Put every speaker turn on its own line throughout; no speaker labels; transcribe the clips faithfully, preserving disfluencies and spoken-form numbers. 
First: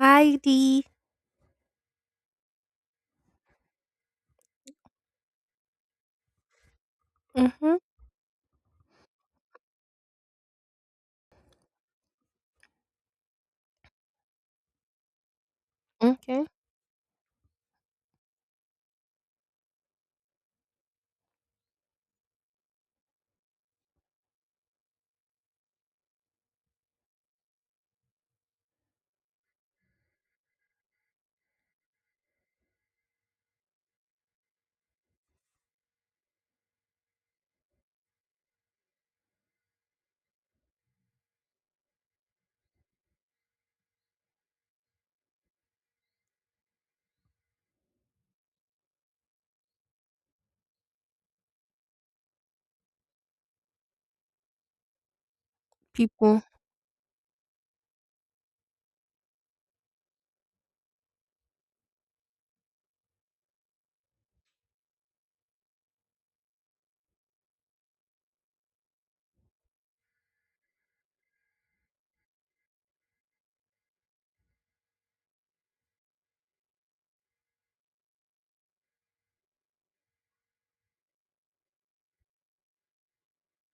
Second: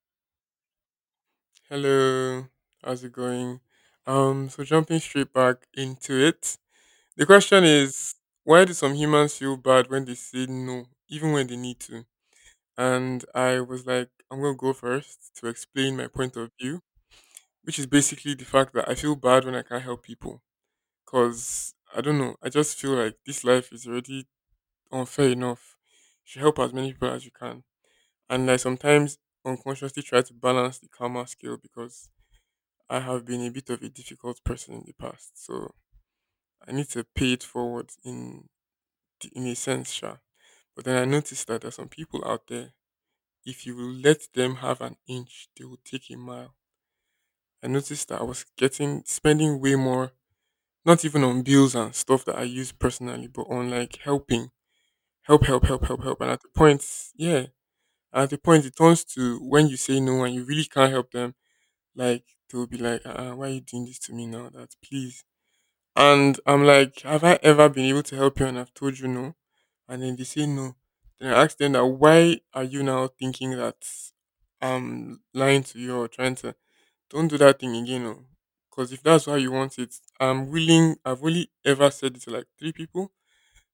Heidi.
Hello, how's it going? Um, so jumping straight back into it, the question
Mhm.
is, why do some humans feel bad when they say no, even when they need to? And I was like, I'm gonna go first to explain my point
Okay.
of view, which is basically the fact that I feel bad when I can't help people, cause I don't know, I just feel like this life is already unfair enough. You should help as many people as you can, and I sometimes unconsciously try to balance the karma scale because I have been a bit of a difficult person in the past, so I need to pay it forward in the- in a sense, sure. But then I noticed that there are some people out there. If you will let them have an inch, they will take a mile. I noticed that I was getting spending way more, not even on bills and stuff that I use personally, but on like helping, help, help, help, help, help. And at
People.
the point, yeah, at the point it turns to when you say no and you really can't help them, like they'll be like, uh, why are you doing this to me now? That please. And I'm like, have I ever been able to help you and I've told you no? And then they say no. Then I ask them that why are you now thinking that I'm lying to you or trying to don't do that thing again because if that's how you want it, I'm willing I've only ever said it to like three people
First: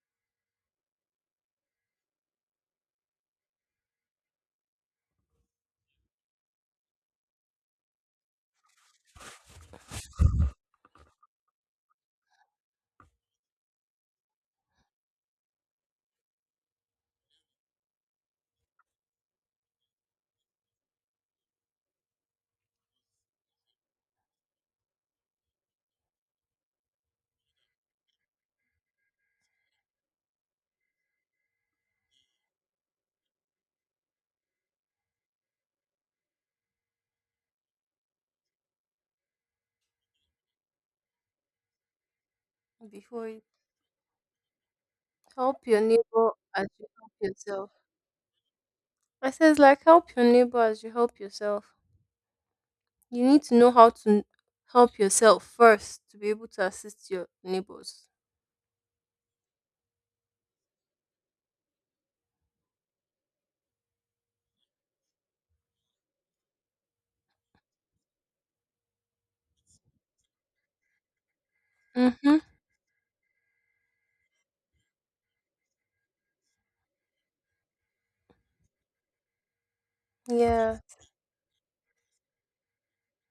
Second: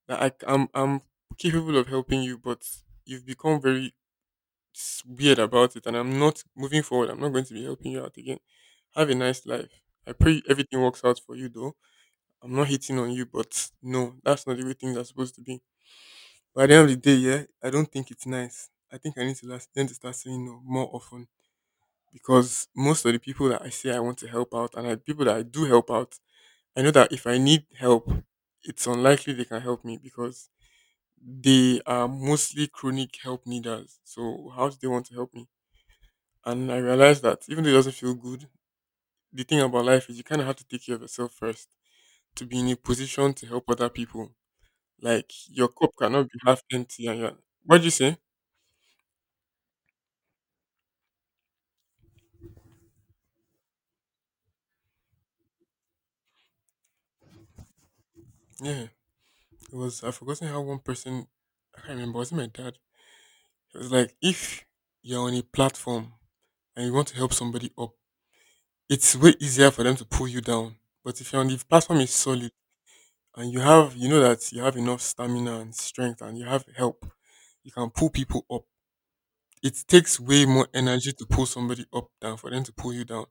that I am I'm, I'm capable of helping you, but you've become very s- weird about it and I'm not moving forward, I'm not going to be helping you out again. Have a nice life. I pray everything works out for you though, I'm not hitting on you, but no, that's not the way things are supposed to be. But at the end of the day, yeah, I don't think it's nice. I think I need to last, then to start saying no more often because most of the people that I say I want to help out and I, people that I do help out, I know that if I need help, it's unlikely they can help me because they are mostly chronic help needers. So how do they want to help me? And I realized that even though it doesn't feel good, the thing about life is you kind of have to take care of yourself first to be in a
Before
position
you
to help other people. Like
help
your
your
cup
neighbor
cannot be half
as you
empty
help
and you're
yourself.
what'd you say?
I says like help your neighbor as you help yourself. You need to know how to help yourself first to be able to assist your neighbors.
Yeah. It was I've forgotten how one person I can't remember, was it my dad? It was like if you're on a platform and you want to help somebody up, it's way easier for them to pull you down. But if you're on the platform is
Mhm.
solid and you have you know that you have enough stamina and strength and you have help, you can pull people up. It takes way more
Yeah.
energy to pull somebody up than for them to pull you down.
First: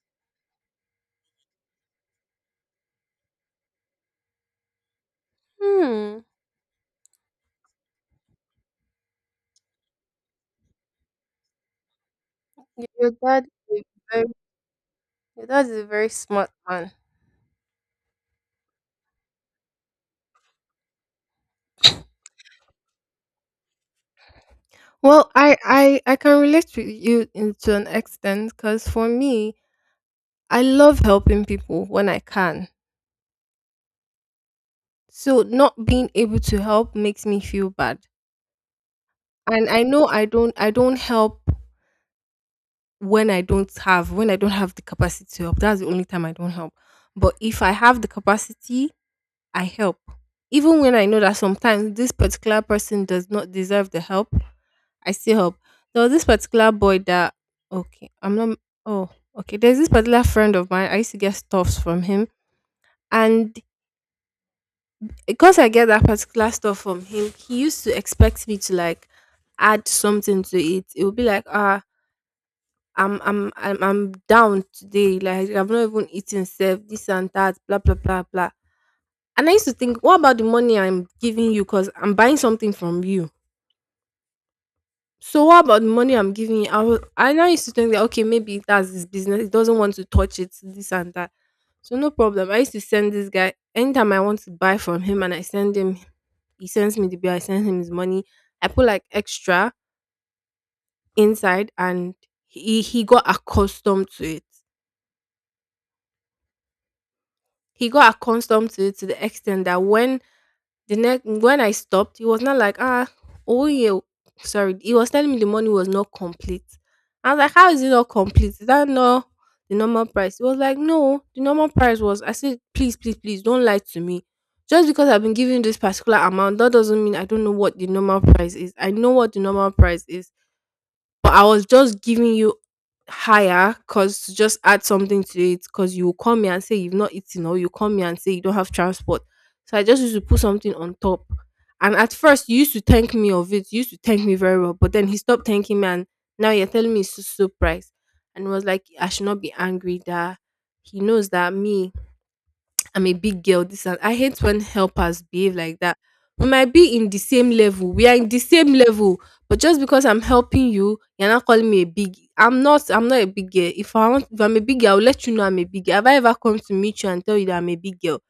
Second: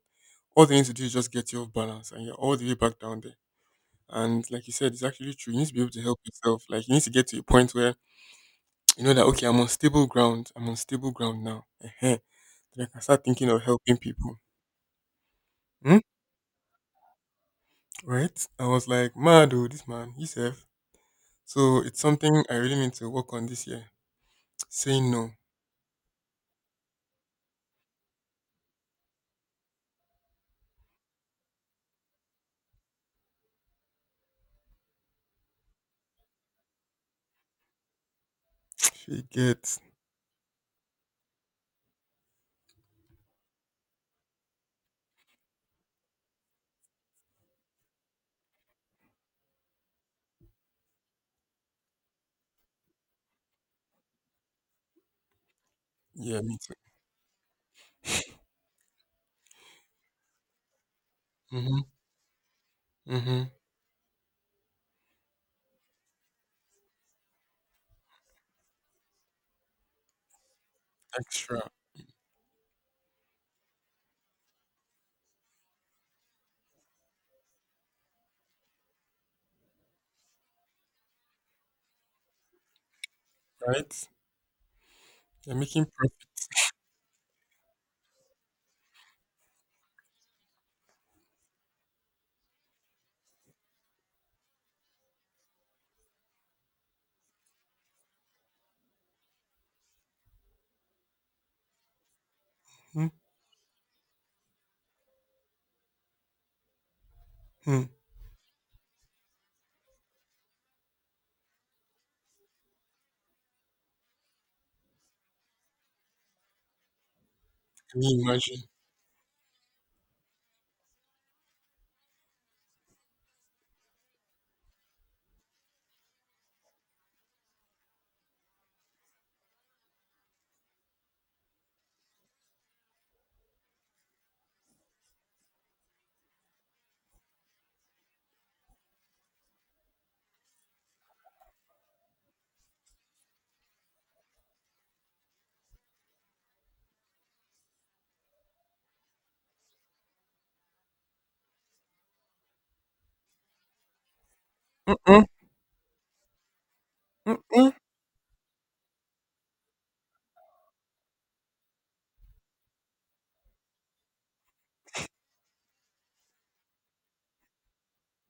All they need to do is just get you off balance and you're all the way back down there. And like you said, it's actually true. You need to be able to
Hmm.
help yourself. Like you need to get to a point where you know that okay, I'm on stable ground. I'm on stable ground now. Ehen. Then I
Y-
can
Your
start
dad
thinking of
is
helping
a very
people.
your dad is a
Hmm?
very smart man.
Right? I was like, mad oh, this man, he's F. So it's something I really need to work on this year. Saying
Well,
no.
I I I can relate with you in, to an extent because for me, I love helping people when I can. So not being able to help makes me feel bad. And
Forget.
I know I don't I don't help when I don't have when I don't have the capacity to help. That's the only time I don't help. But if I have the capacity, I help. Even when I know that sometimes this particular person does not deserve the help, I still help. There was this
Yeah, me
particular
too.
boy that okay, I'm not oh, Okay. There's this particular friend of mine. I used to get stuffs
Mm-hmm.
from him.
Mm-hmm.
And because I get that particular stuff from him, he used to expect me to like add something to it. It would be like,
Extra.
ah, I'm I'm I'm I'm down today. Like I've not even eaten self, this and that, blah blah blah blah. And I used to think, what about the money I'm giving you? Cause I'm buying something from you.
Right?
So
You're
what about
making
the money
profit.
I'm giving you? I will, I now used to think that okay, maybe that's his business. He doesn't want to touch it, this and that. So no problem. I used to send this guy anytime I want to buy from him, and I send him. He sends me the bill. I send him his money. I put like extra inside, and he he got accustomed to it.
Mm-hmm.
He got accustomed to it to the extent that when The next when I stopped, it was not like, "Ah, oh yeah." Sorry, he was telling me the money was not complete. I was like, "How is it
Can
not
you
complete?
imagine?
Is that not the normal price?" He was like, "No, the normal price was." I said, "Please, please, please, don't lie to me. Just because I've been given this particular amount, that doesn't mean I don't know what the normal price is. I know what the normal price is, but I was just giving you higher because to just add something to it because you will call me and say you've not eaten or you call me and say you don't have transport. So I just used to put something on top. And at first you used to thank me of it, you used to thank me very well, but then he stopped thanking me and now you're telling me it's so so price. And it was like I should not be angry that he knows that me I'm a big girl. This and I hate when helpers
Mm-mm.
behave like that. We might be in the same
Mm-mm.
level. We are in the same level, but just because I'm helping you, you're not calling me a big. I'm not. I'm not a big girl. If I want, if I'm a big girl, I'll let you know I'm a big girl. Have I ever come to meet you and tell you that I'm a big girl?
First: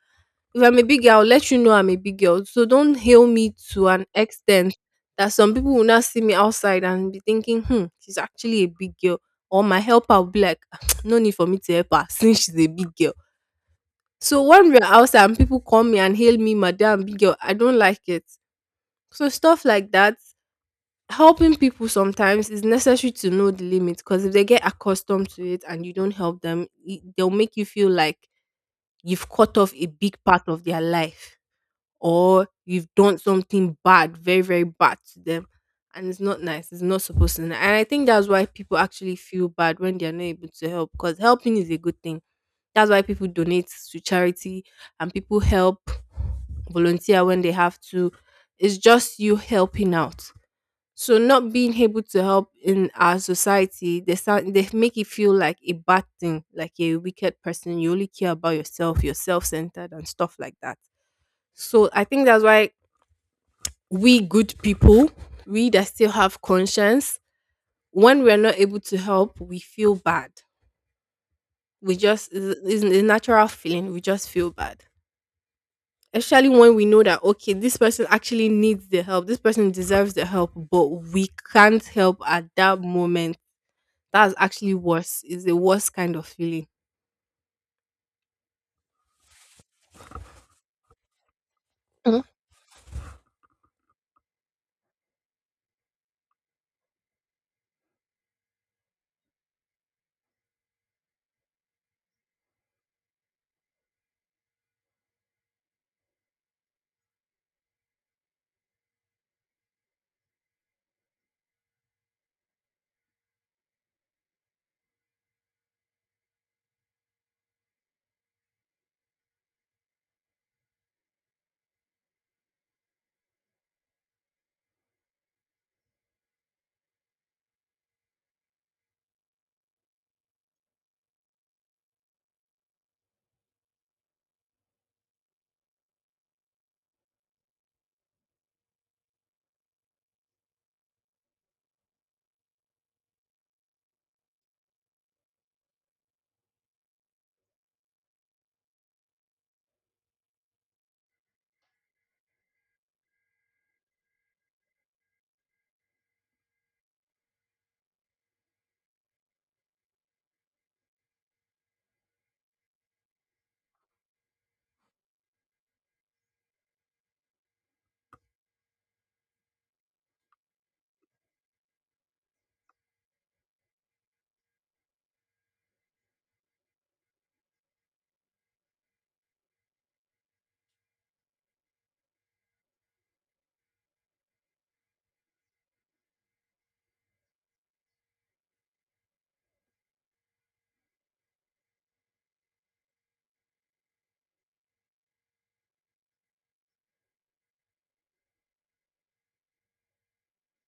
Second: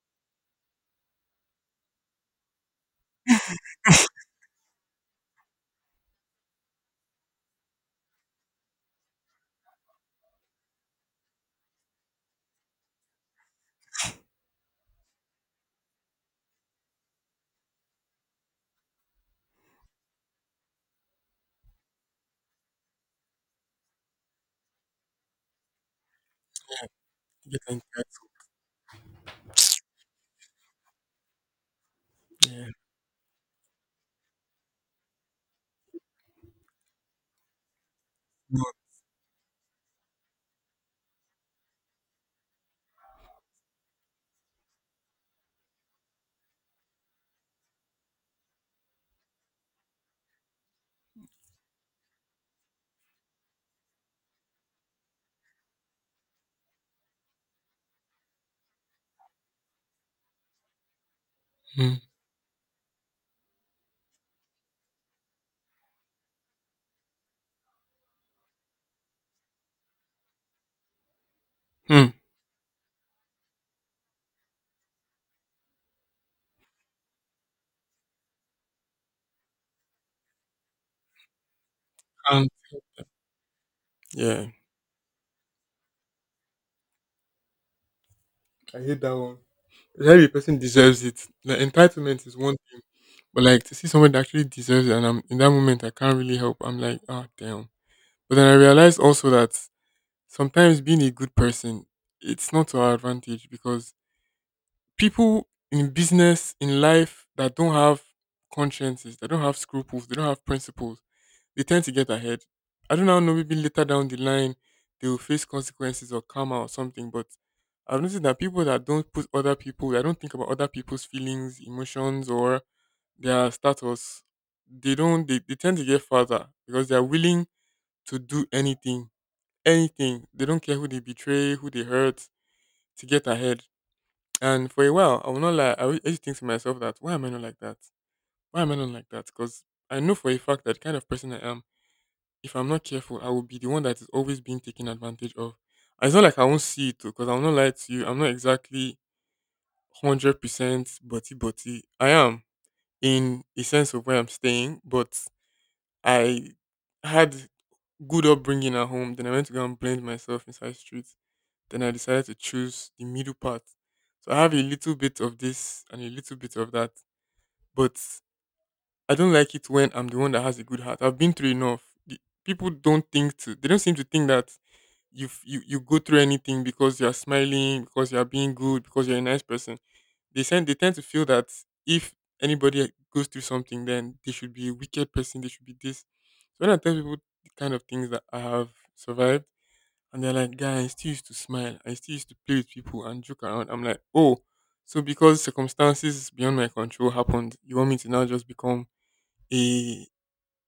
If I'm a big girl, I'll let you know I'm a big girl. So don't hail me to an extent that some people will not see me outside and be thinking, hmm, she's actually a big girl. Or my helper will be like, no need for me to help her since she's a big girl. So when we're outside and people call me and hail me madam, big girl, I don't like it. So stuff like that, helping people sometimes is necessary to know the limit because if they get accustomed to it and you don't help them,
Yeah,
it- they'll make
you
you
get
feel like
entitled.
you've cut off a big part of their life or
Yeah.
you've done something bad, very, very bad to them. And it's not nice. It's not supposed to. And I think that's why
No.
people actually feel bad when they're not able to help because helping is a good thing. That's why people donate to charity and people help volunteer when they have to. It's just you helping out. So not being able to help in our society, they start, they make it feel like a bad thing, like you're a wicked person. You only care about yourself, you're self-centered and stuff like that. So I think that's why we good people, we that still have conscience, when we're not able to help, we feel bad. We
Mm-hmm.
just it's, it's a natural feeling. We just feel bad. Especially when we know that okay, this person actually needs the help, this person deserves the help, but we can't help at
And
that moment. That's
yeah.
actually worse is the worst kind of feeling.
I hate that one. Every person deserves it. The
Mhm.
entitlement is one thing, but like to see someone that actually deserves it, and I'm in that moment, I can't really help. I'm like, oh damn. But then I realized also that sometimes being a good person, it's not to our advantage because people in business, in life, that don't have consciences, they don't have scruples, they don't have principles. They tend to get ahead. I don't now know, maybe later down the line, they will face consequences or karma or something. But I've noticed that people that don't put other people, that don't think about other people's feelings, emotions, or their status, they don't, they, they tend to get further because they are willing to do anything, anything. They don't care who they betray, who they hurt, to get ahead. And for a while, I will not lie, I will- I used to think to myself that, why am I not like that? Why am I not like that? Because I know for a fact that the kind of person I am, if I'm not careful, I will be the one that is always being taken advantage of. And it's not like I won't see it because I'll not lie to you. I'm not exactly one hundred percent butty butty. I am in a sense of where I'm staying, but I had good upbringing at home. Then I went to go and blend myself inside streets. Then I decided to choose the middle path. So I have a little bit of this and a little bit of that, but I don't like it when I'm the one that has a good heart. I've been through enough. The, people don't think to. They don't seem to think that you f- you you go through anything because you're smiling, because you're being good, because you're a nice person. They send they tend to feel that if anybody goes through something, then they should be a wicked person. They should be this. So when I tell people the kind of things that I have survived, and they're like, "Guy, I still used to smile. I still used to play with people and joke around." I'm like, "Oh, so because circumstances beyond my control happened, you want me to now just become a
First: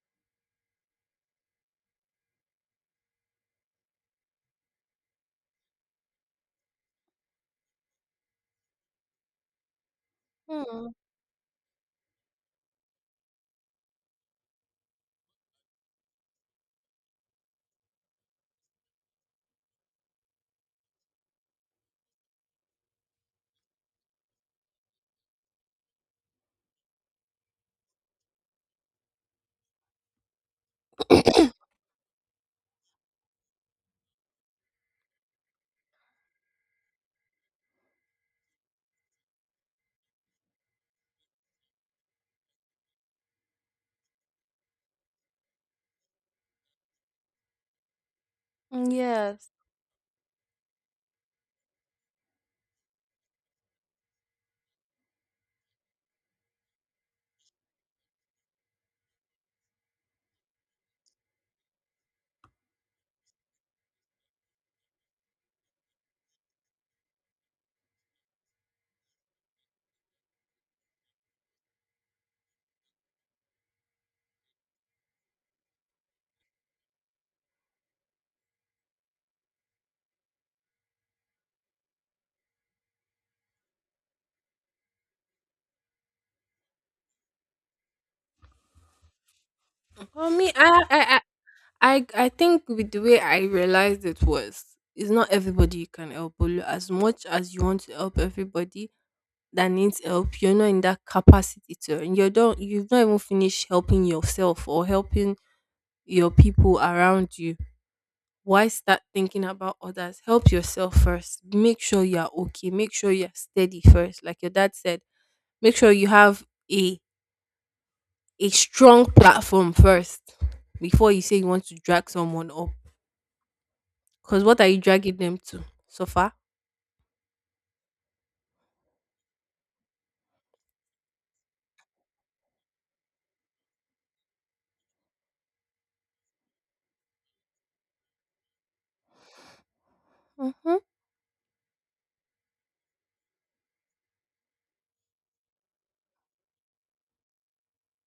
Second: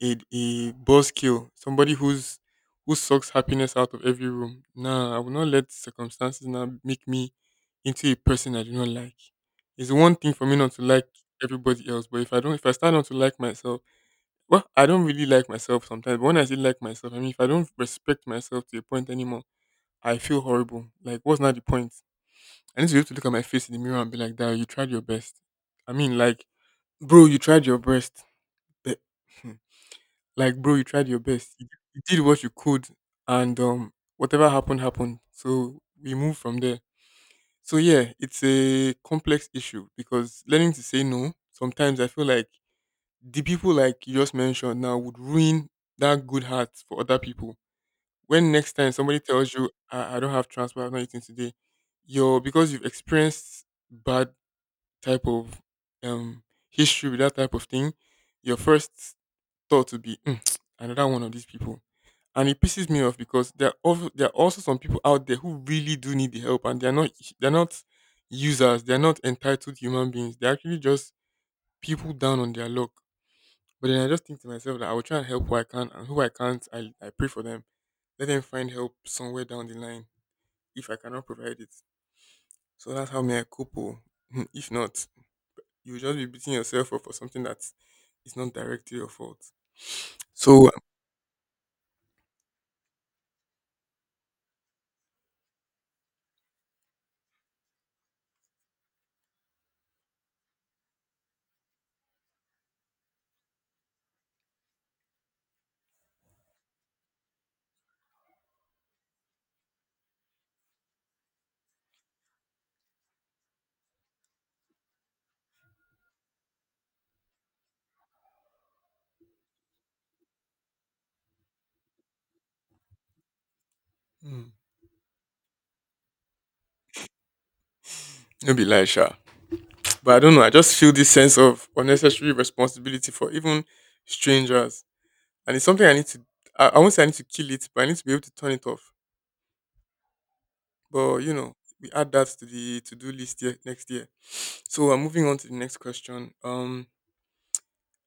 a a boss kill, somebody who's who sucks happiness out of every room. Nah, I will not let circumstances now make me into a person I do not like. It's one thing for me not to
Hmm.
like everybody else, but if I don't, if I start not to like myself, well, I don't really like myself sometimes. But when I say like myself, I mean if I don't respect myself to a point anymore, I feel horrible. Like, what's not the point? I need to be able to look at my face in the mirror and be like, "That you tried your best." I mean, like, bro, you tried your best. But like, bro, you tried your best. You, you did what you could, and um, whatever happened happened. So we move from there. So yeah, it's a complex issue because learning to say no sometimes I feel like the people like you just mentioned now would ruin that good heart for other people. When next time somebody
Yes.
tells you, I, I don't have transport, I'm not eating today, you're because you've experienced bad type of um history with that type of thing, your first thought would be "Mm, another one of these people, and it pisses me off because there are also, there are also some people out there who really do need the help and they're not they're not users, they're not entitled human beings, they're actually just people down on their luck. But then I just think to myself that I will try and help who I can and who I can't, i, I pray for them, let them find help somewhere down the line if I cannot provide it. So that's how may I cope oh. If not, you will just be beating yourself up for something that is not directly your fault.
For me,
So
i i i, I I think with the way I realized it was it's not everybody you can help, but as much as you want to help everybody that needs help, you're not in that capacity to, and you don't you've not even finished helping yourself or helping your people around you. Why start thinking about others? Help yourself first. Make sure you're okay. Make sure you're steady first. Like your dad said, make sure you have a a strong platform first before you say you want to drag someone up. Because
mm,
what are you dragging them to? So far?
no be lie sha. But I don't know. I just feel this sense of unnecessary responsibility for even strangers, and it's something I need to. I, I won't say I need to kill it, but I need to be able to turn it off.
Mm-hmm.
But you know, we add that to the to do list here next year. So I'm moving on to the next question. Um,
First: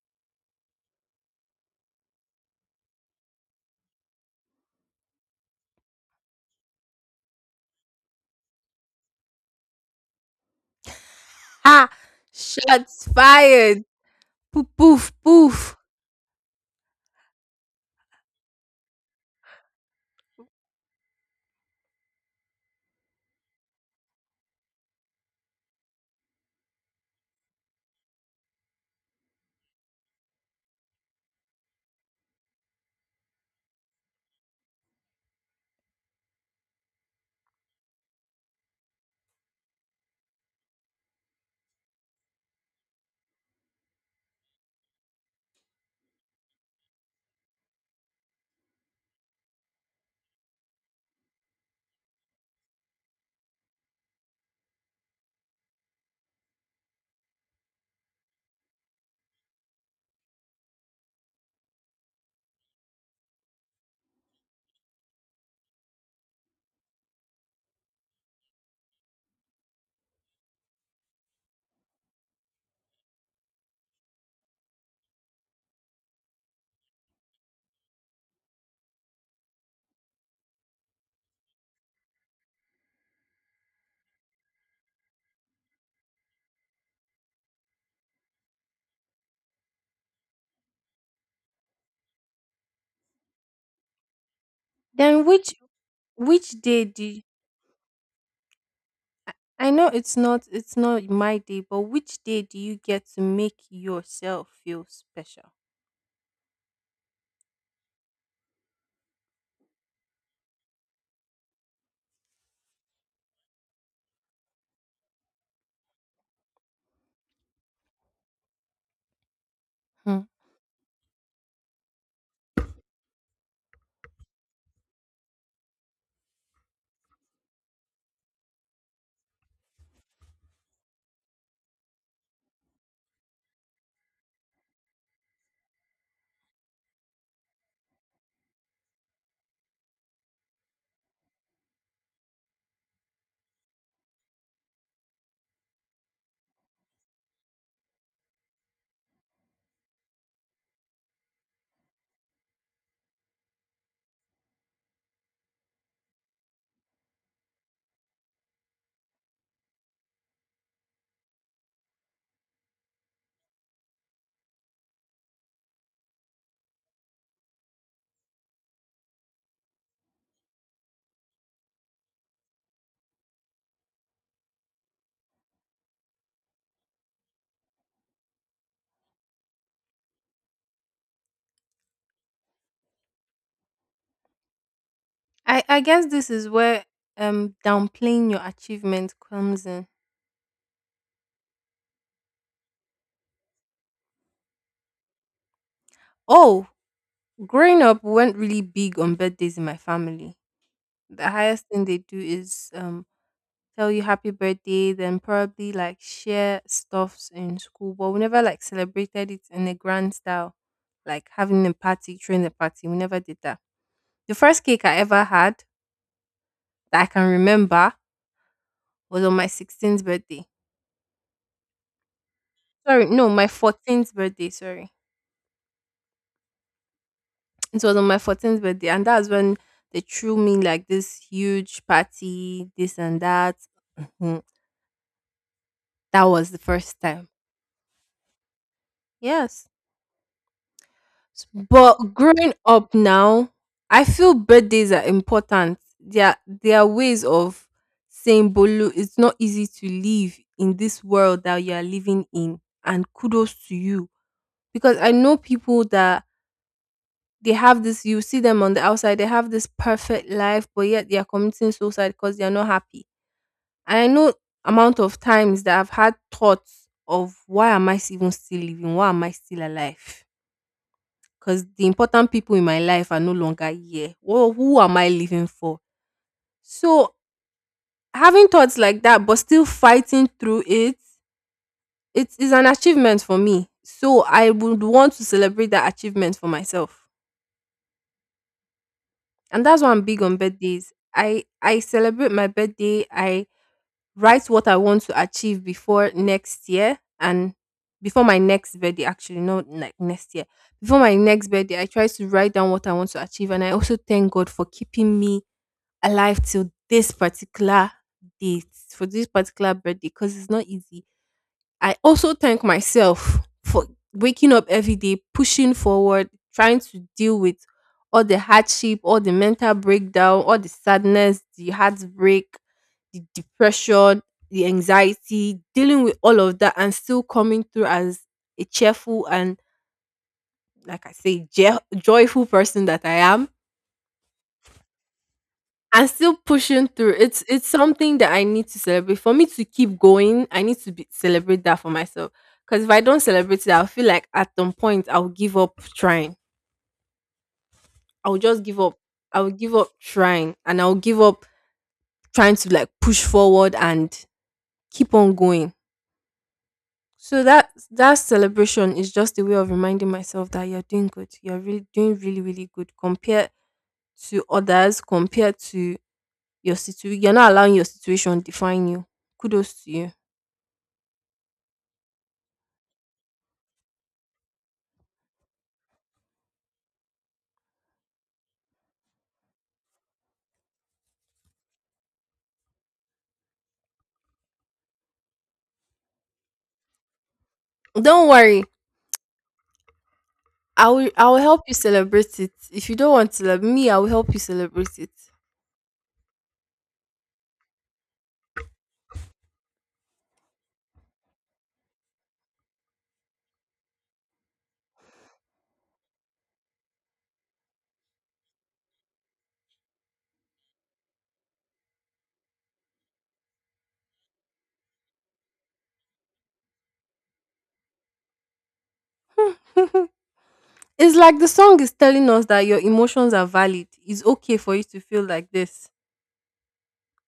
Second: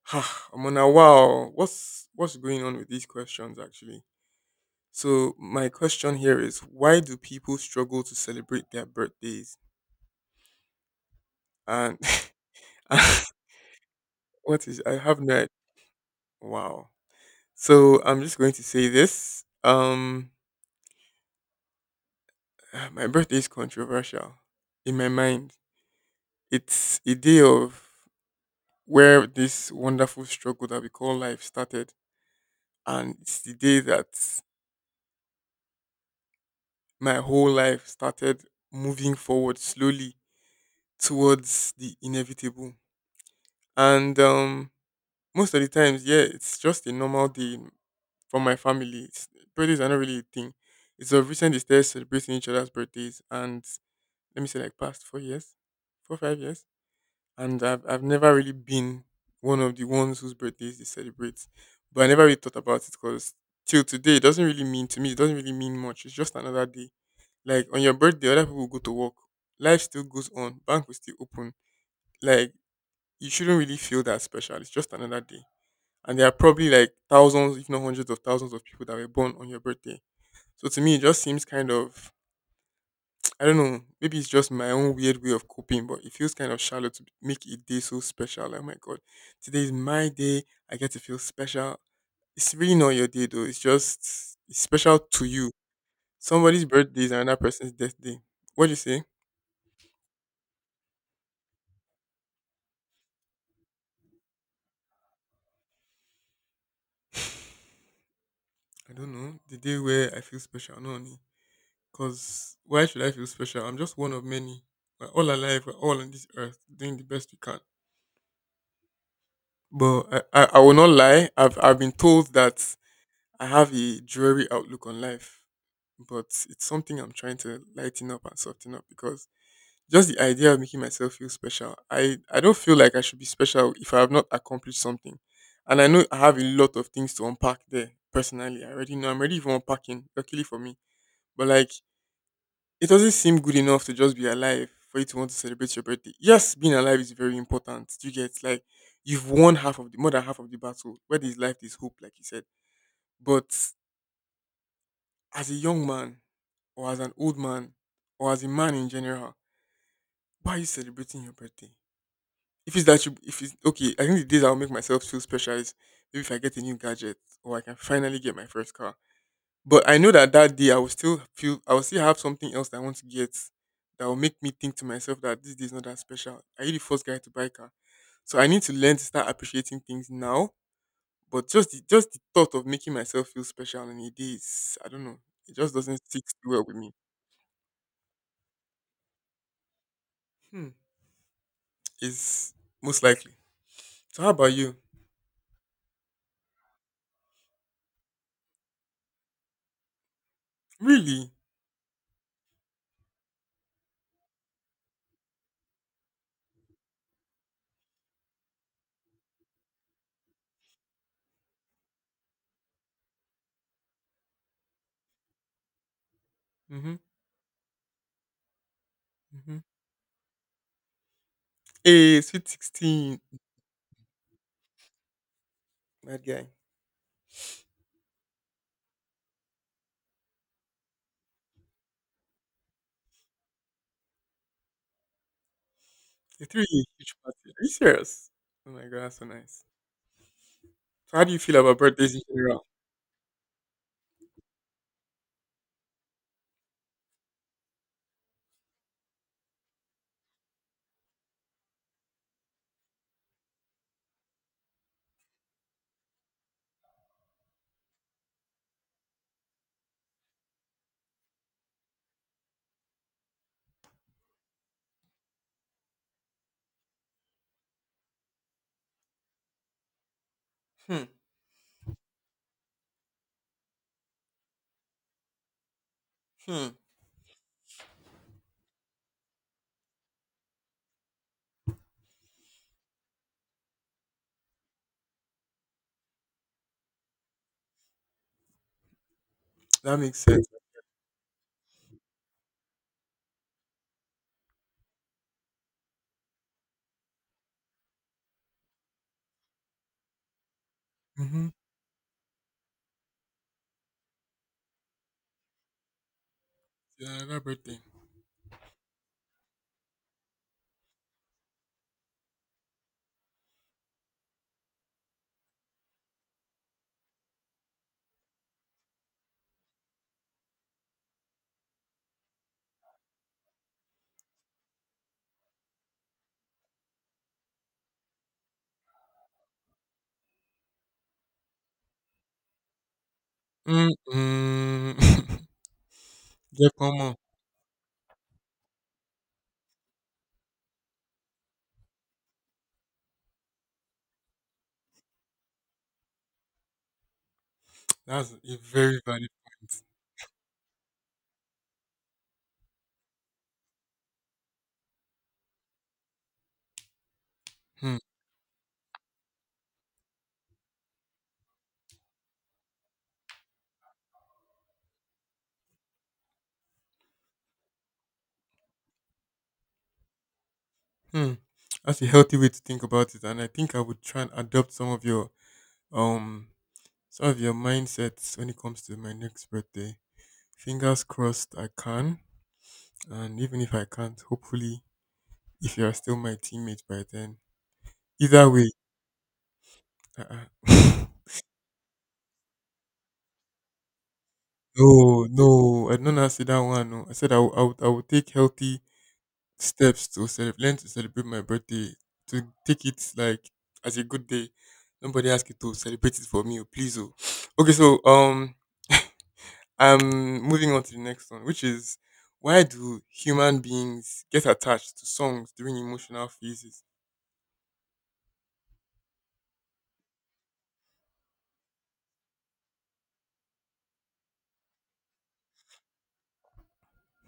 I'm on a wow. What's what's going on with these questions actually? So my question here is, why do people struggle to celebrate their birthdays?
Ah,
And
shots fired.
what
Poof,
is I
poof,
have no idea.
poof.
Wow. So I'm just going to say this. Um, my birthday is controversial. In my mind, it's a day of where this wonderful struggle that we call life started, and it's the day that my whole life started moving forward slowly towards the inevitable. And um, most of the times, yeah, it's just a normal day in- for my family. It's, birthdays are not really a thing. It's of recent they started celebrating each other's birthdays and let me say like past four years, four five years, and I've I've never really been one of the ones whose birthdays they celebrate, but I never really thought about it because till today it doesn't really mean to me. It doesn't really mean much. It's just another day. Like on your birthday, other people will go to work. Life still goes on. Bank will still open. Like you shouldn't really feel that special. It's just another day. And there are probably like thousands, if not hundreds of thousands of people that were born on your birthday. So to me, it just seems kind of, I don't know. Maybe it's just my own weird way of coping, but it feels kind of shallow to make a day so special. Like, my God, today is my day. I get to feel special. It's really not your day, though. It's just it's special to
Then
you.
which which
Somebody's
day do
birthday is
you,
another person's death day. What do you say?
I know it's not it's not my day, but which day do you get to make yourself feel special?
I don't know. The day where I feel special, not only. Because why should I feel special? I'm just one of many. We're all alive. We're all on this earth doing the best we can. But I,
Hmm.
I, I will not lie. I've, I've been told that I have a dreary outlook on life, but it's something I'm trying to lighten up and soften up because just the idea of making myself feel special, I, I don't feel like I should be special if I have not accomplished something. And I know I have a lot of things to unpack there personally. I already know I'm already even unpacking, luckily for me. But like, it doesn't seem good enough to just be alive for you to want to celebrate your birthday. Yes, being alive is very important. You get like, you've won half of the, more than half of the battle. Where there's life, there's hope, like you said. But as a young man or as an old man or as a man in general, why are you celebrating your birthday? If it's that you, if it's okay, I think the days I'll make myself feel special is maybe if I get a new gadget or I can finally get my first car. But I know that that day I will still feel, I will still have something else that I want to get that will make me think to myself that this day is not that special. Are you the first guy to buy a car? So I need to learn to start appreciating things now. But just the, just the thought of making myself feel special on a day is, I don't know, it
I
just
I
doesn't
guess
sit
this is
well with
where
me.
um downplaying your achievement comes in.
Hmm. Is most likely. So how about you?
Oh, growing up, we weren't really big on birthdays in my family. The
Really?
highest thing they do is um tell you happy birthday, then probably like share stuffs in school, but we never like celebrated it in a grand style, like having a party, throwing a party. We never did that. The first cake I ever had
Mm-hmm.
that I can remember was on my
Mm-hmm.
sixteenth birthday.
A sweet
Sorry,
sixteen,
no, my fourteenth birthday. Sorry,
that guy.
it was on my fourteenth birthday, and that's when they threw me like this huge party, this and that. That
A
was the
three year
first
huge
time.
party. Are you serious? Oh my God, that's so nice.
Yes.
So how do you
S-
feel about
But
birthdays in
growing
general?
up now, I feel birthdays are important. Their their ways of saying Bolu, it's not easy to live in this world that you are living in. And kudos to you. Because I know people that they have this you see them on the outside, they have this perfect life, but yet they are committing suicide because they are not happy. And I know amount of times that I've had thoughts of why am I s- even still living? Why am I still alive?
Hmm.
'Cause the important people in my life are no longer here. Who who am I living for?
Hmm.
So, having thoughts like that but still fighting through it, it is an achievement for me. So, I would want to celebrate that achievement for myself. And that's why
That
I'm
makes
big on
sense.
birthdays. I I celebrate my birthday, I write what I want to achieve before next year and before my next birthday actually, not like next year. Before my
Mm-hmm.
next birthday, I try to write down what I want to achieve, and I also thank God for keeping me alive till this
Yeah, that birthday.
particular date for this particular birthday because it's not easy. I also thank myself for waking up every day, pushing forward, trying to deal with all the hardship, all the mental breakdown, all the sadness, the heartbreak, the depression, the anxiety, dealing with all of that and still coming through as a cheerful and like I say, je- joyful person that I am.
Mm-mm.
I'm still
Yeah,
pushing
come
through.
on.
It's it's something that I need to celebrate. For me to keep going, I need to be, celebrate that for myself. Because if I don't celebrate it, I'll feel like at some point I'll give up trying.
That's
I'll
a
just give up.
very valid
I'll give
point.
up trying, and I'll give up trying to like push forward and keep on going. So that
Hmm.
that celebration is just a way of reminding myself that you're doing good. You're really doing really really good compared to others, compared to your situation. You're not allowing your situation define you. Kudos to you.
Hmm. That's a healthy way to think about it, and I think I would try and adopt some of your um some of your mindsets when it comes to my next birthday. Fingers crossed I can. And even if I can't, hopefully, if you are still my teammate by then.
Don't
Either
worry.
way,
I will
uh-uh.
I will help you celebrate it. If you don't want to love me, I will help you celebrate it.
No, no, I don't know. Say that one. No, I said I would, I would, I would take healthy steps to celebrate, learn to celebrate my birthday, to take it like as a good day. Nobody asked you to celebrate it for me, oh, please. Oh. Okay, so um, I'm moving on to the next one, which is, why do human beings get attached to songs during emotional phases?
It's like the song is telling us that your emotions are valid. It's okay for you to feel like this.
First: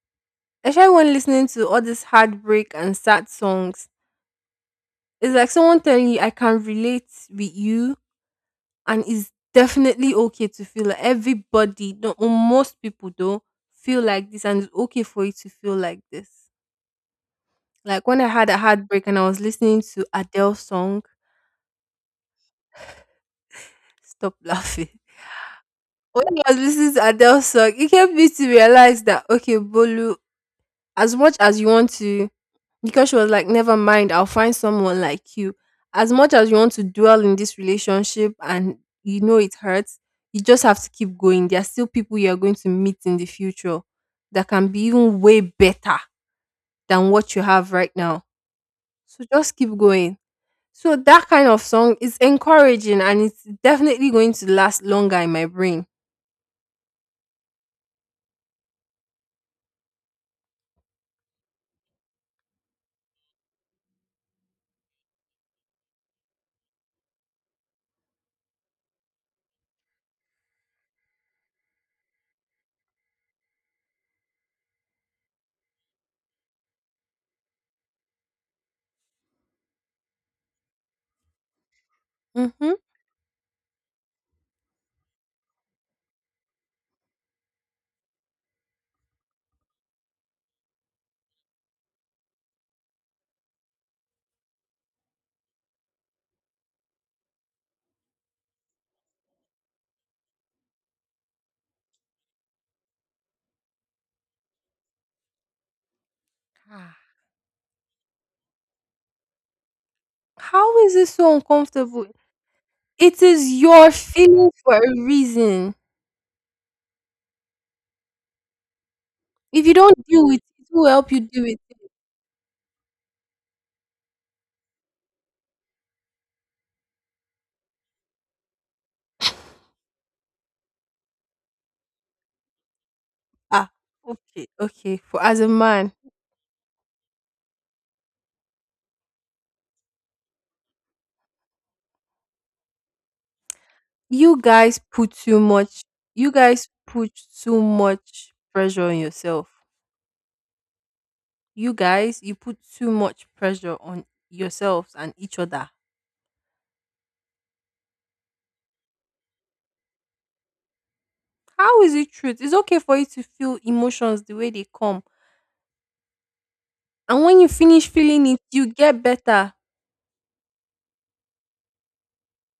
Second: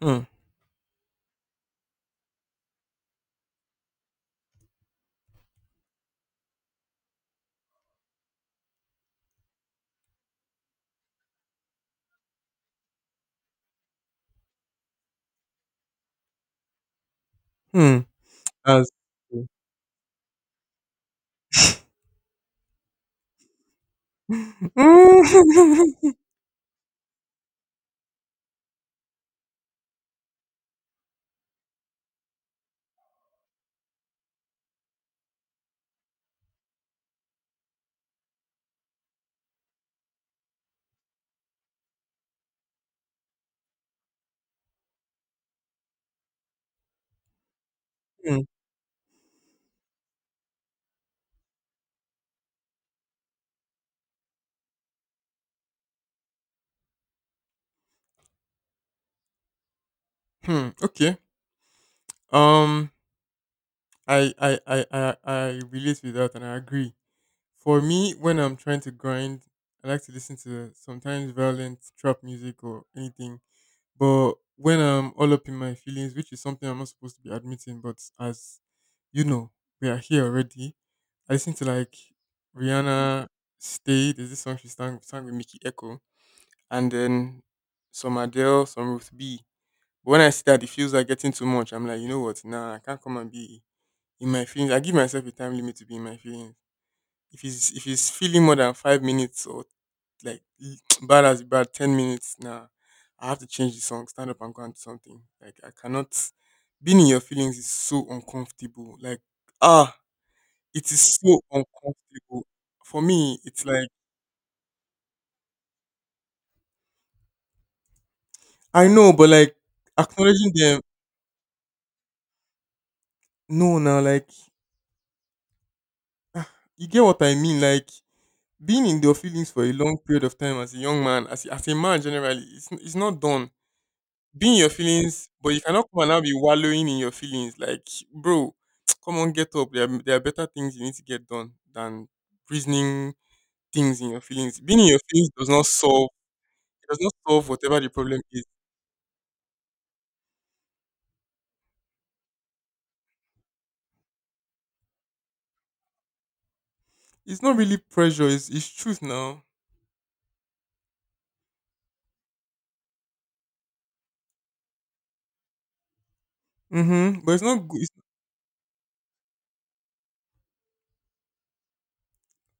Hmm.
Especially when listening to all these heartbreak and sad songs. It's like someone telling you I can relate with you, and it's definitely okay to feel like everybody, no or most people though, feel like this, and it's okay for you to feel like this.
Hmm.
Like when I had a
That's
heartbreak and I was
cool.
listening to Adele's song. Stop laughing. When I was listening to Adele's song, it helped me to realize that okay, Bolu, as much as you want to, because she was like, never mind, I'll find someone like you. As much as you want to dwell in this relationship and you know it hurts, you just have to keep going. There are still people you are going to meet in the future that can be even way better than what you have right now.
Hmm.
So just keep going. So that kind of song is encouraging, and it's definitely going to last longer in my brain.
Hmm. Okay. Um. I, I I I I relate with that and I agree. For me, when I'm trying to grind, I like to listen to sometimes violent trap music or anything. But when I'm all up in my feelings, which is something I'm not supposed to be admitting, but as you know, we are here already. I listen to like
Hmm.
Rihanna "Stay." There's this song she sang, sang with Mickey Echo. And then some Adele, some Ruth B. But when I see that the feels are getting too much, I'm like, you know what? Nah, I can't come and be in my feelings. I give myself a time limit to be in my feelings. If it's if it's feeling more than five minutes or like bad as bad ten minutes, nah, I have to change the song, stand up and go and do something. Like I cannot.
Ah,
Being in your feelings is so uncomfortable. Like ah,
how
it
is this
is
so
so
uncomfortable?
uncomfortable for
It
me.
is
It's like
your feeling for a reason.
I know, but like
If you don't deal with
acknowledging
it,
them,
who will help you deal with it?
no, now like, you get what I mean? Like being in your feelings for a long period of time as a young man, as as a man generally, it's it's not done.
Ah, okay,
Being in your
okay. For
feelings,
as a
but you cannot
man,
come and now be wallowing in your feelings. Like, bro, come on, get up. There are, there are better things you need to get done than reasoning things in your
you
feelings. Being
guys
in your
put
feelings
too
does not
much
solve.
you guys
It does
put
not solve
too
whatever the problem
much
is.
pressure on yourself you guys you put too much pressure on yourselves and each other.
It's not really pressure. It's, it's truth now.
How is it truth? It's okay for you to feel emotions the way they come,
Mm-hmm.
and
But
when
it's
you
not good.
finish feeling it you get better.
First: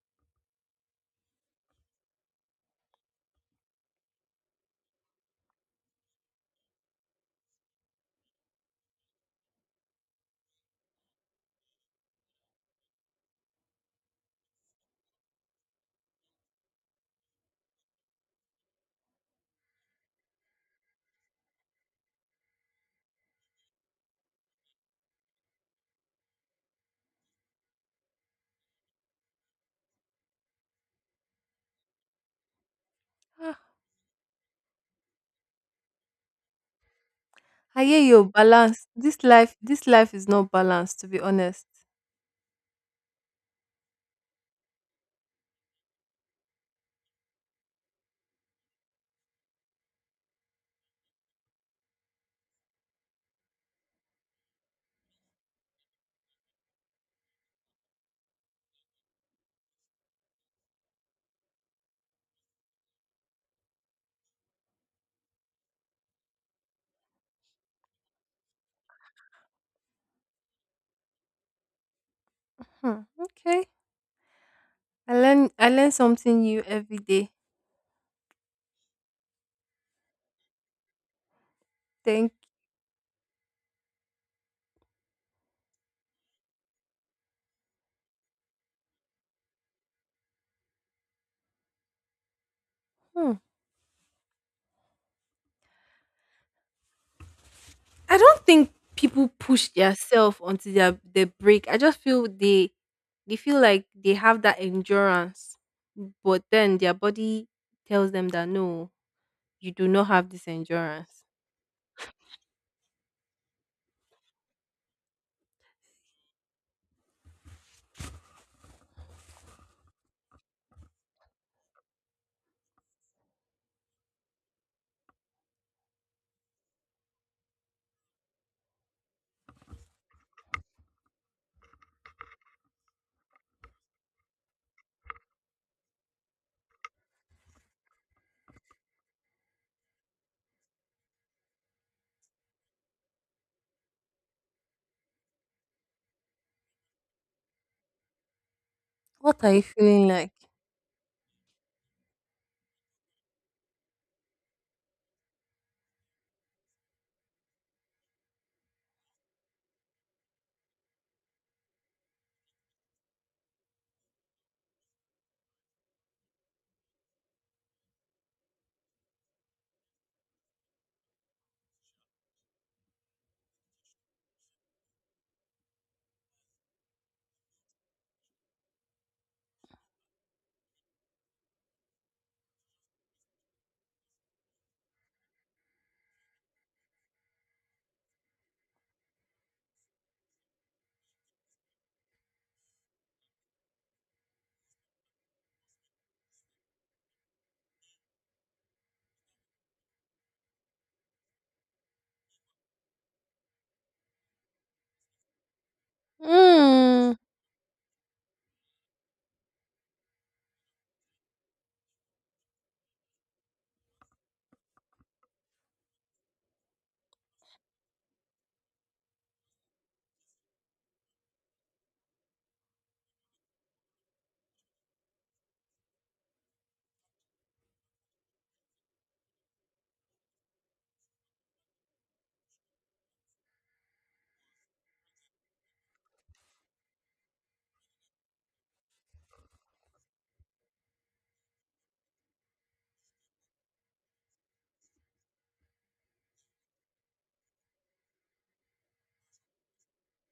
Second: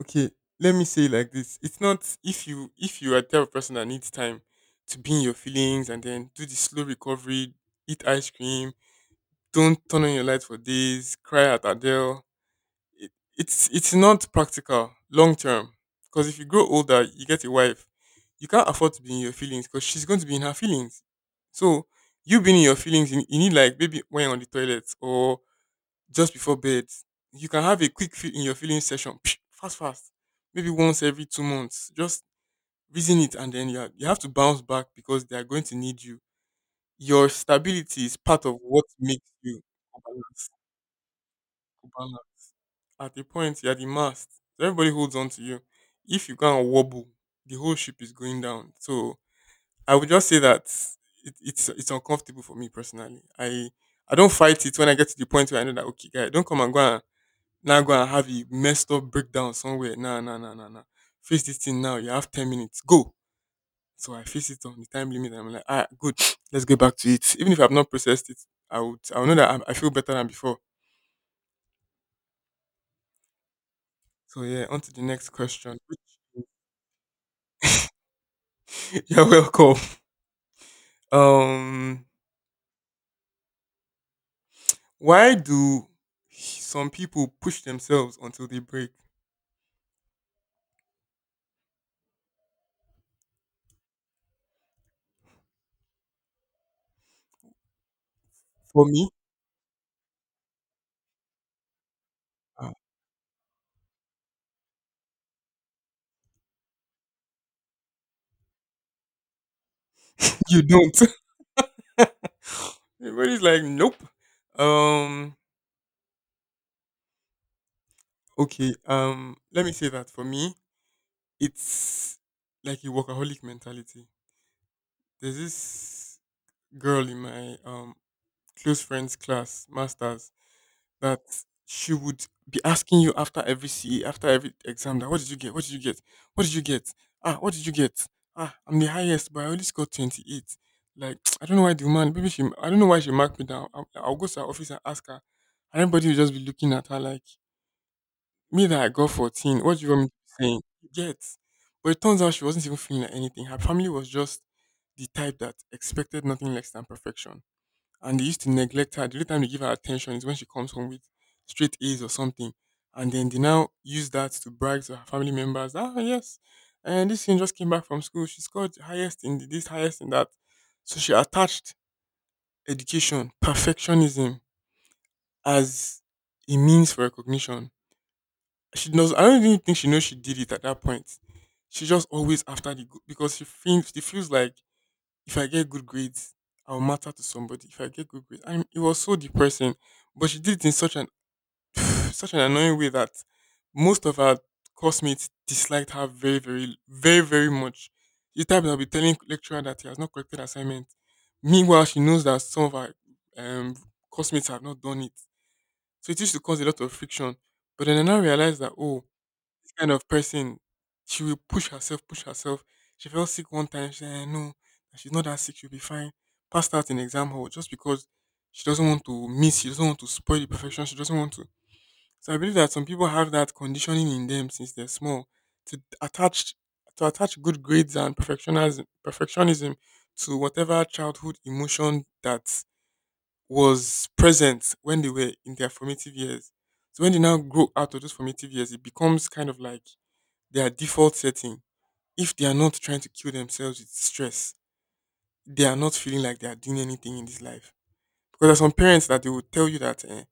Okay, let me say it like this. It's not, if you if you are the type of person that needs time to be in your feelings and then do the slow recovery, eat ice cream, don't turn on your light for days, cry at Adele, it, it's it's not practical long term, because if you grow older you get a wife, you can't afford to be in your feelings because she's going to be in her feelings. So you being in your feelings, you, you need like maybe when you're on the toilet or just before bed. You can have a quick feel in your feeling session, fast, fast, maybe once every two months. Just reason it, and
Ah,
then you are, you have to bounce back because they are going to need you. Your
I hear
stability is
your
part of what
balance. This
makes
life,
you
this life is not
balance.
balanced to be honest.
Balance. At a point, you are the mast. So everybody holds on to you. If you go and wobble, the whole ship is going down. So I would just say that it, it's it's uncomfortable for me personally. I I don't fight it when I get to the point where I know that okay, guy, don't come and go and now go and have a messed up breakdown somewhere. Nah, nah, nah, nah, nah. Face this thing now. You have ten minutes. Go. So I face it on the time limit. I'm like, ah, good. Let's get back to it. Even if I've not processed it, I would, I would know that I'm, I feel better than before.
Hmm, okay.
So yeah, on to the
i
next
learn i
question.
learn something new every day.
You're welcome. Um,
Thank
why do some people push themselves until they break?
you. I don't think
For me,
people push themselves until their they break. I just feel
uh,
they they feel like they have that endurance, but then their body tells them that no, you do not have this
you don't.
endurance.
Everybody's like, nope. Um, okay. Um, let me say that for me, it's like a workaholic mentality. There's this girl in my um close friends class, masters, that she would be asking you after every C E, after every exam, that what did you get? What did you get? What did you get? Ah, what did you get? Ah, I'm the highest, but I only scored twenty-eight. Like, I don't know why the woman, maybe she, I don't know why she marked me down. I'll, I'll go to her office and ask her. And everybody will just be looking at her like, me that I got
What are you
fourteen, what do you want me
feeling
to
like?
be saying? You get. But it turns out she wasn't even feeling like anything. Her family was just the type that expected nothing less than perfection. And they used to neglect her. The only time they give her attention is when she comes home with straight A's or something. And then they now use that to brag to her family members. Ah, yes. And this thing just came back from school. She scored highest in this, highest in that. So she attached education, perfectionism, as a means for recognition she knows. I don't even think she knows she did it at that point. She just always after the good because she feels she feels like if I get good grades, I'll matter to somebody. If I get good grades, I mean, it was so depressing. But she did it in such an such an annoying way that most of her classmates disliked her very very very very much. The type that will be telling lecturer that he has not corrected assignment. Meanwhile, she knows that some of her um classmates have not done it, so it used to cause a lot of
Mm,
friction. But then I now realize that oh, this kind of person, she will push herself, push herself. She fell sick one time. She said, "Eh, no, she's not that sick. She'll be fine." Passed out in exam hall just because she doesn't want to miss. She doesn't want to spoil the perfection. She doesn't want to. So I believe that some people have that conditioning in them since they're small to attach to attach good grades and perfectionism perfectionism to whatever childhood emotion that was present when they were in their formative years. So when they now grow out of those formative years, it becomes kind of like their default setting, if they are not trying to kill themselves with stress, they are not feeling like they are doing anything in this life. Because there are some parents that they will tell you that, eh,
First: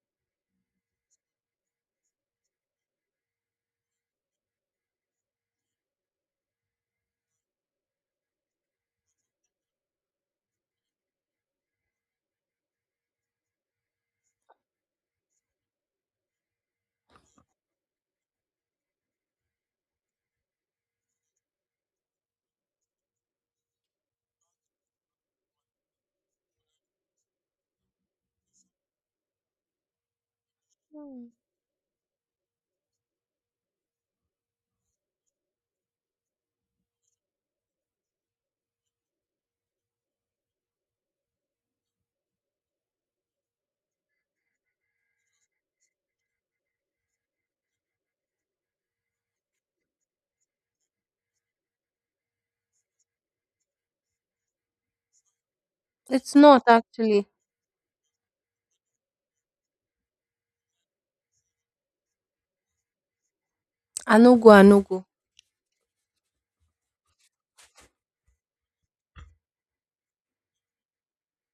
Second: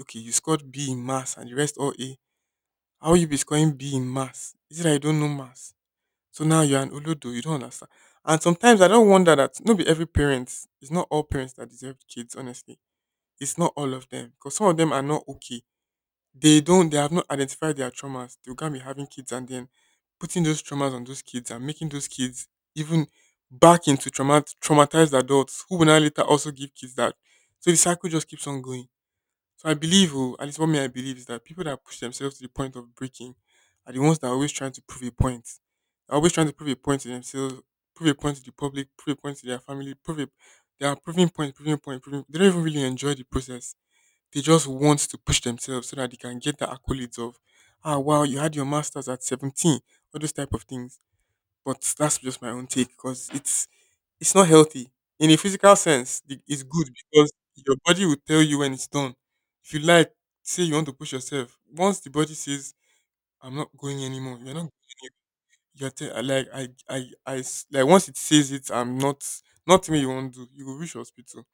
okay, you scored B in maths and the rest all A. How will you be scoring B in maths? Is it that you don't know maths? So now you're an olodo, you don't understand. And sometimes I don't wonder that not be every parent, it's not all parents that deserve kids, honestly. It's not all of them. Because some of them are not okay, they don't, they have not identified their traumas, they can be having kids and then putting those traumas on those kids and making those kids even back into trauma traumatized adults who will now later also give kids that, so the cycle just keeps on going. So I believe oh, at least what me I believe is that people that push themselves to the point of breaking are the ones that are always trying to prove a point. They're always trying to prove a point to themselves, prove a point to the public, prove a point to their family, prove a, they are proving point, proving point, proving, they don't even really enjoy the process. They just want to push themselves so that they can get the accolades of, ah, wow, you had your masters at seventeen, all those type of things. But that's just my own take because it's it's not healthy in a physical sense.
it's
the- It's
not
good
actually.
because your body will tell you when it's done. If you like, say you want to push yourself. Once the body says, "I'm not going
I no
anymore,"
go,
you're
I
not.
no go.
You're te- I like I I I s- like once it says it, I'm not. Nothing you won't do. You go reach hospital.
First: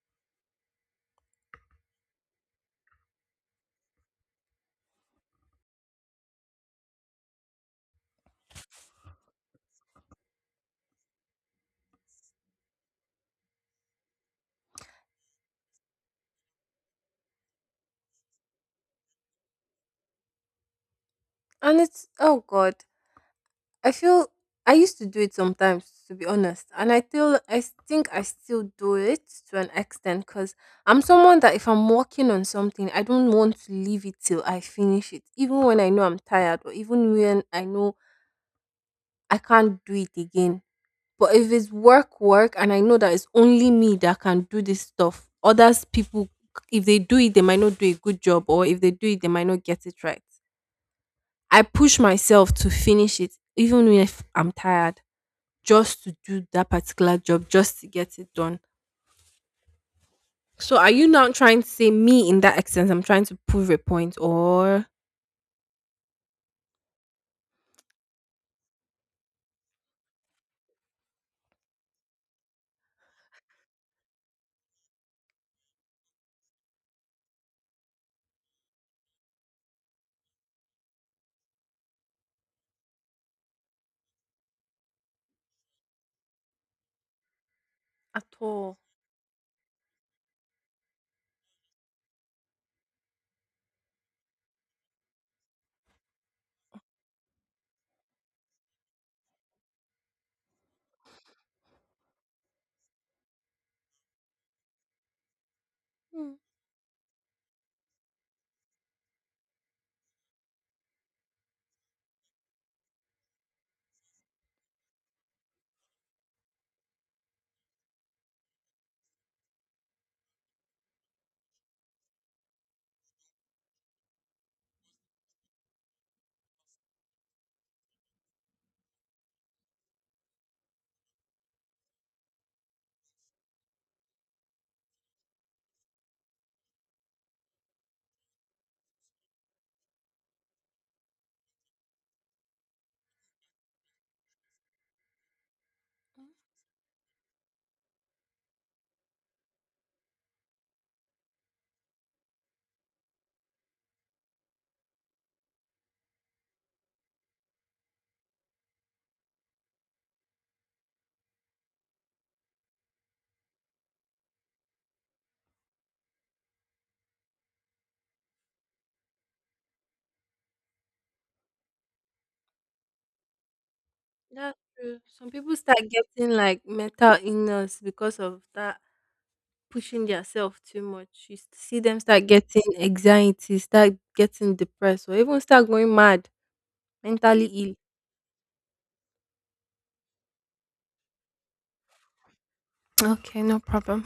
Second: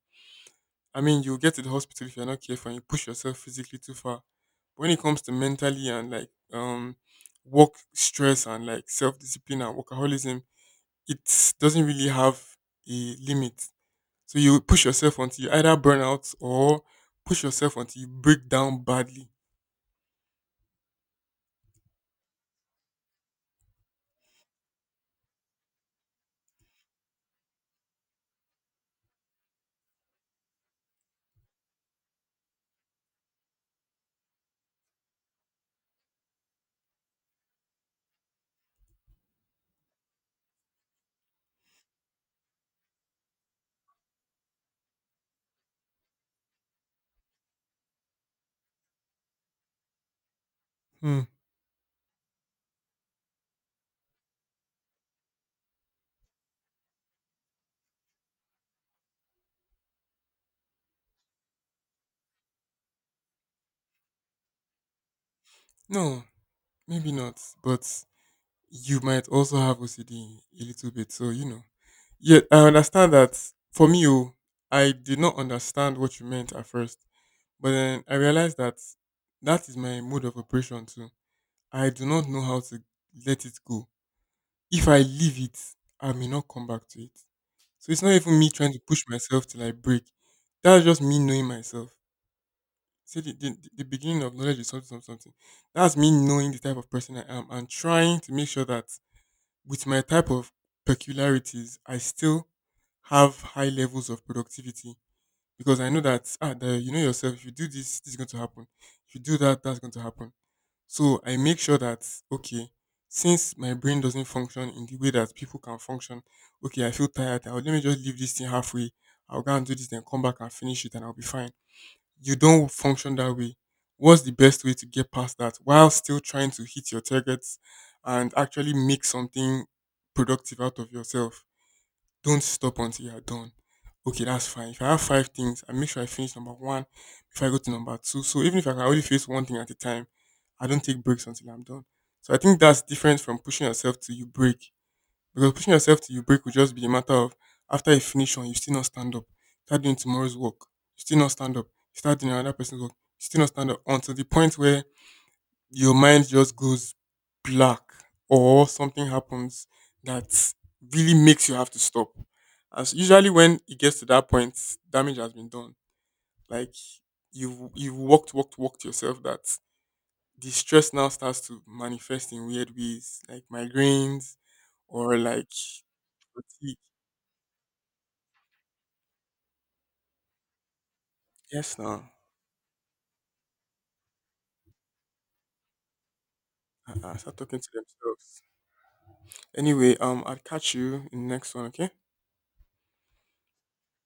I mean, you get to the hospital if you're not careful and you push yourself physically too far. But when it comes to mentally and like um work stress and like self discipline and workaholism, it doesn't really have a limit. So you push yourself until you either burn out or push yourself until you break down badly.
And it's oh god. I feel I used to do it sometimes, to be honest, and I still I s- think I still do it to an extent because I'm someone that if I'm working on something, I don't want to leave it till I finish it, even when I know I'm tired or even when I know I can't do it again. But if it's work, work, and I know that it's only me that can do this stuff, others people, if they do it, they might not do a good job, or if they do it, they might not get it right.
Hmm.
I push myself to finish it, even if I'm tired, just to do that particular job, just to get it done. So are you now trying to say me in that accent? I'm trying to prove a point or
No, maybe not. But you might also have O C D a little bit. So you know. Yeah, I understand that. For me, oh, I did not understand what you meant at first. But then I realized that that is my mode of operation too. I do not know how to let it go. If I leave it, I may not come back to it. So it's not
at
even me trying
all.
to push myself till I break. That's just me knowing myself. See, the, the, the beginning of knowledge is something, something, something. That's me knowing the type of person I am and trying to make sure that with my type of peculiarities, I still have high levels of productivity because I know
Hmm,
that ah, the, you know yourself. If you do this, this is going to happen. If you do that, that's going to happen. So I make sure that okay, since my brain doesn't function in the way that people can function, okay, I feel tired. I'll, let me just leave this thing halfway. I'll go and do this, then come back and finish it, and I'll be fine. You don't function that way. What's the best way to get past that while still trying to hit your targets and actually make something productive out of yourself? Don't stop until you are done. Okay, that's fine. If I have five things, I make sure I finish number one before I go to number two. So even if I can only face one thing at a time, I don't take breaks until I'm done. So I think that's different from pushing yourself till you break. Because pushing yourself till you break would just be a matter of after you finish one, you still not stand up. Start doing tomorrow's work, you still not stand up. You start doing another person's work, you still not stand up until the point where your mind just goes black or something happens that really makes you have to stop. As usually when it gets to that point, damage has been done. Like you've you've walked, walked, walked yourself that the stress now starts to manifest in weird ways, like migraines
that's true.
or
Some
like
people start getting like
fatigue.
mental illness because of that, pushing themselves too much. You s-
Yes
see them
now.
start getting anxiety, start getting depressed, or even start going mad,
Uh-uh, start
mentally
talking to
ill.
themselves. Anyway, um I'll catch you in the next one, okay?
Okay, no problem.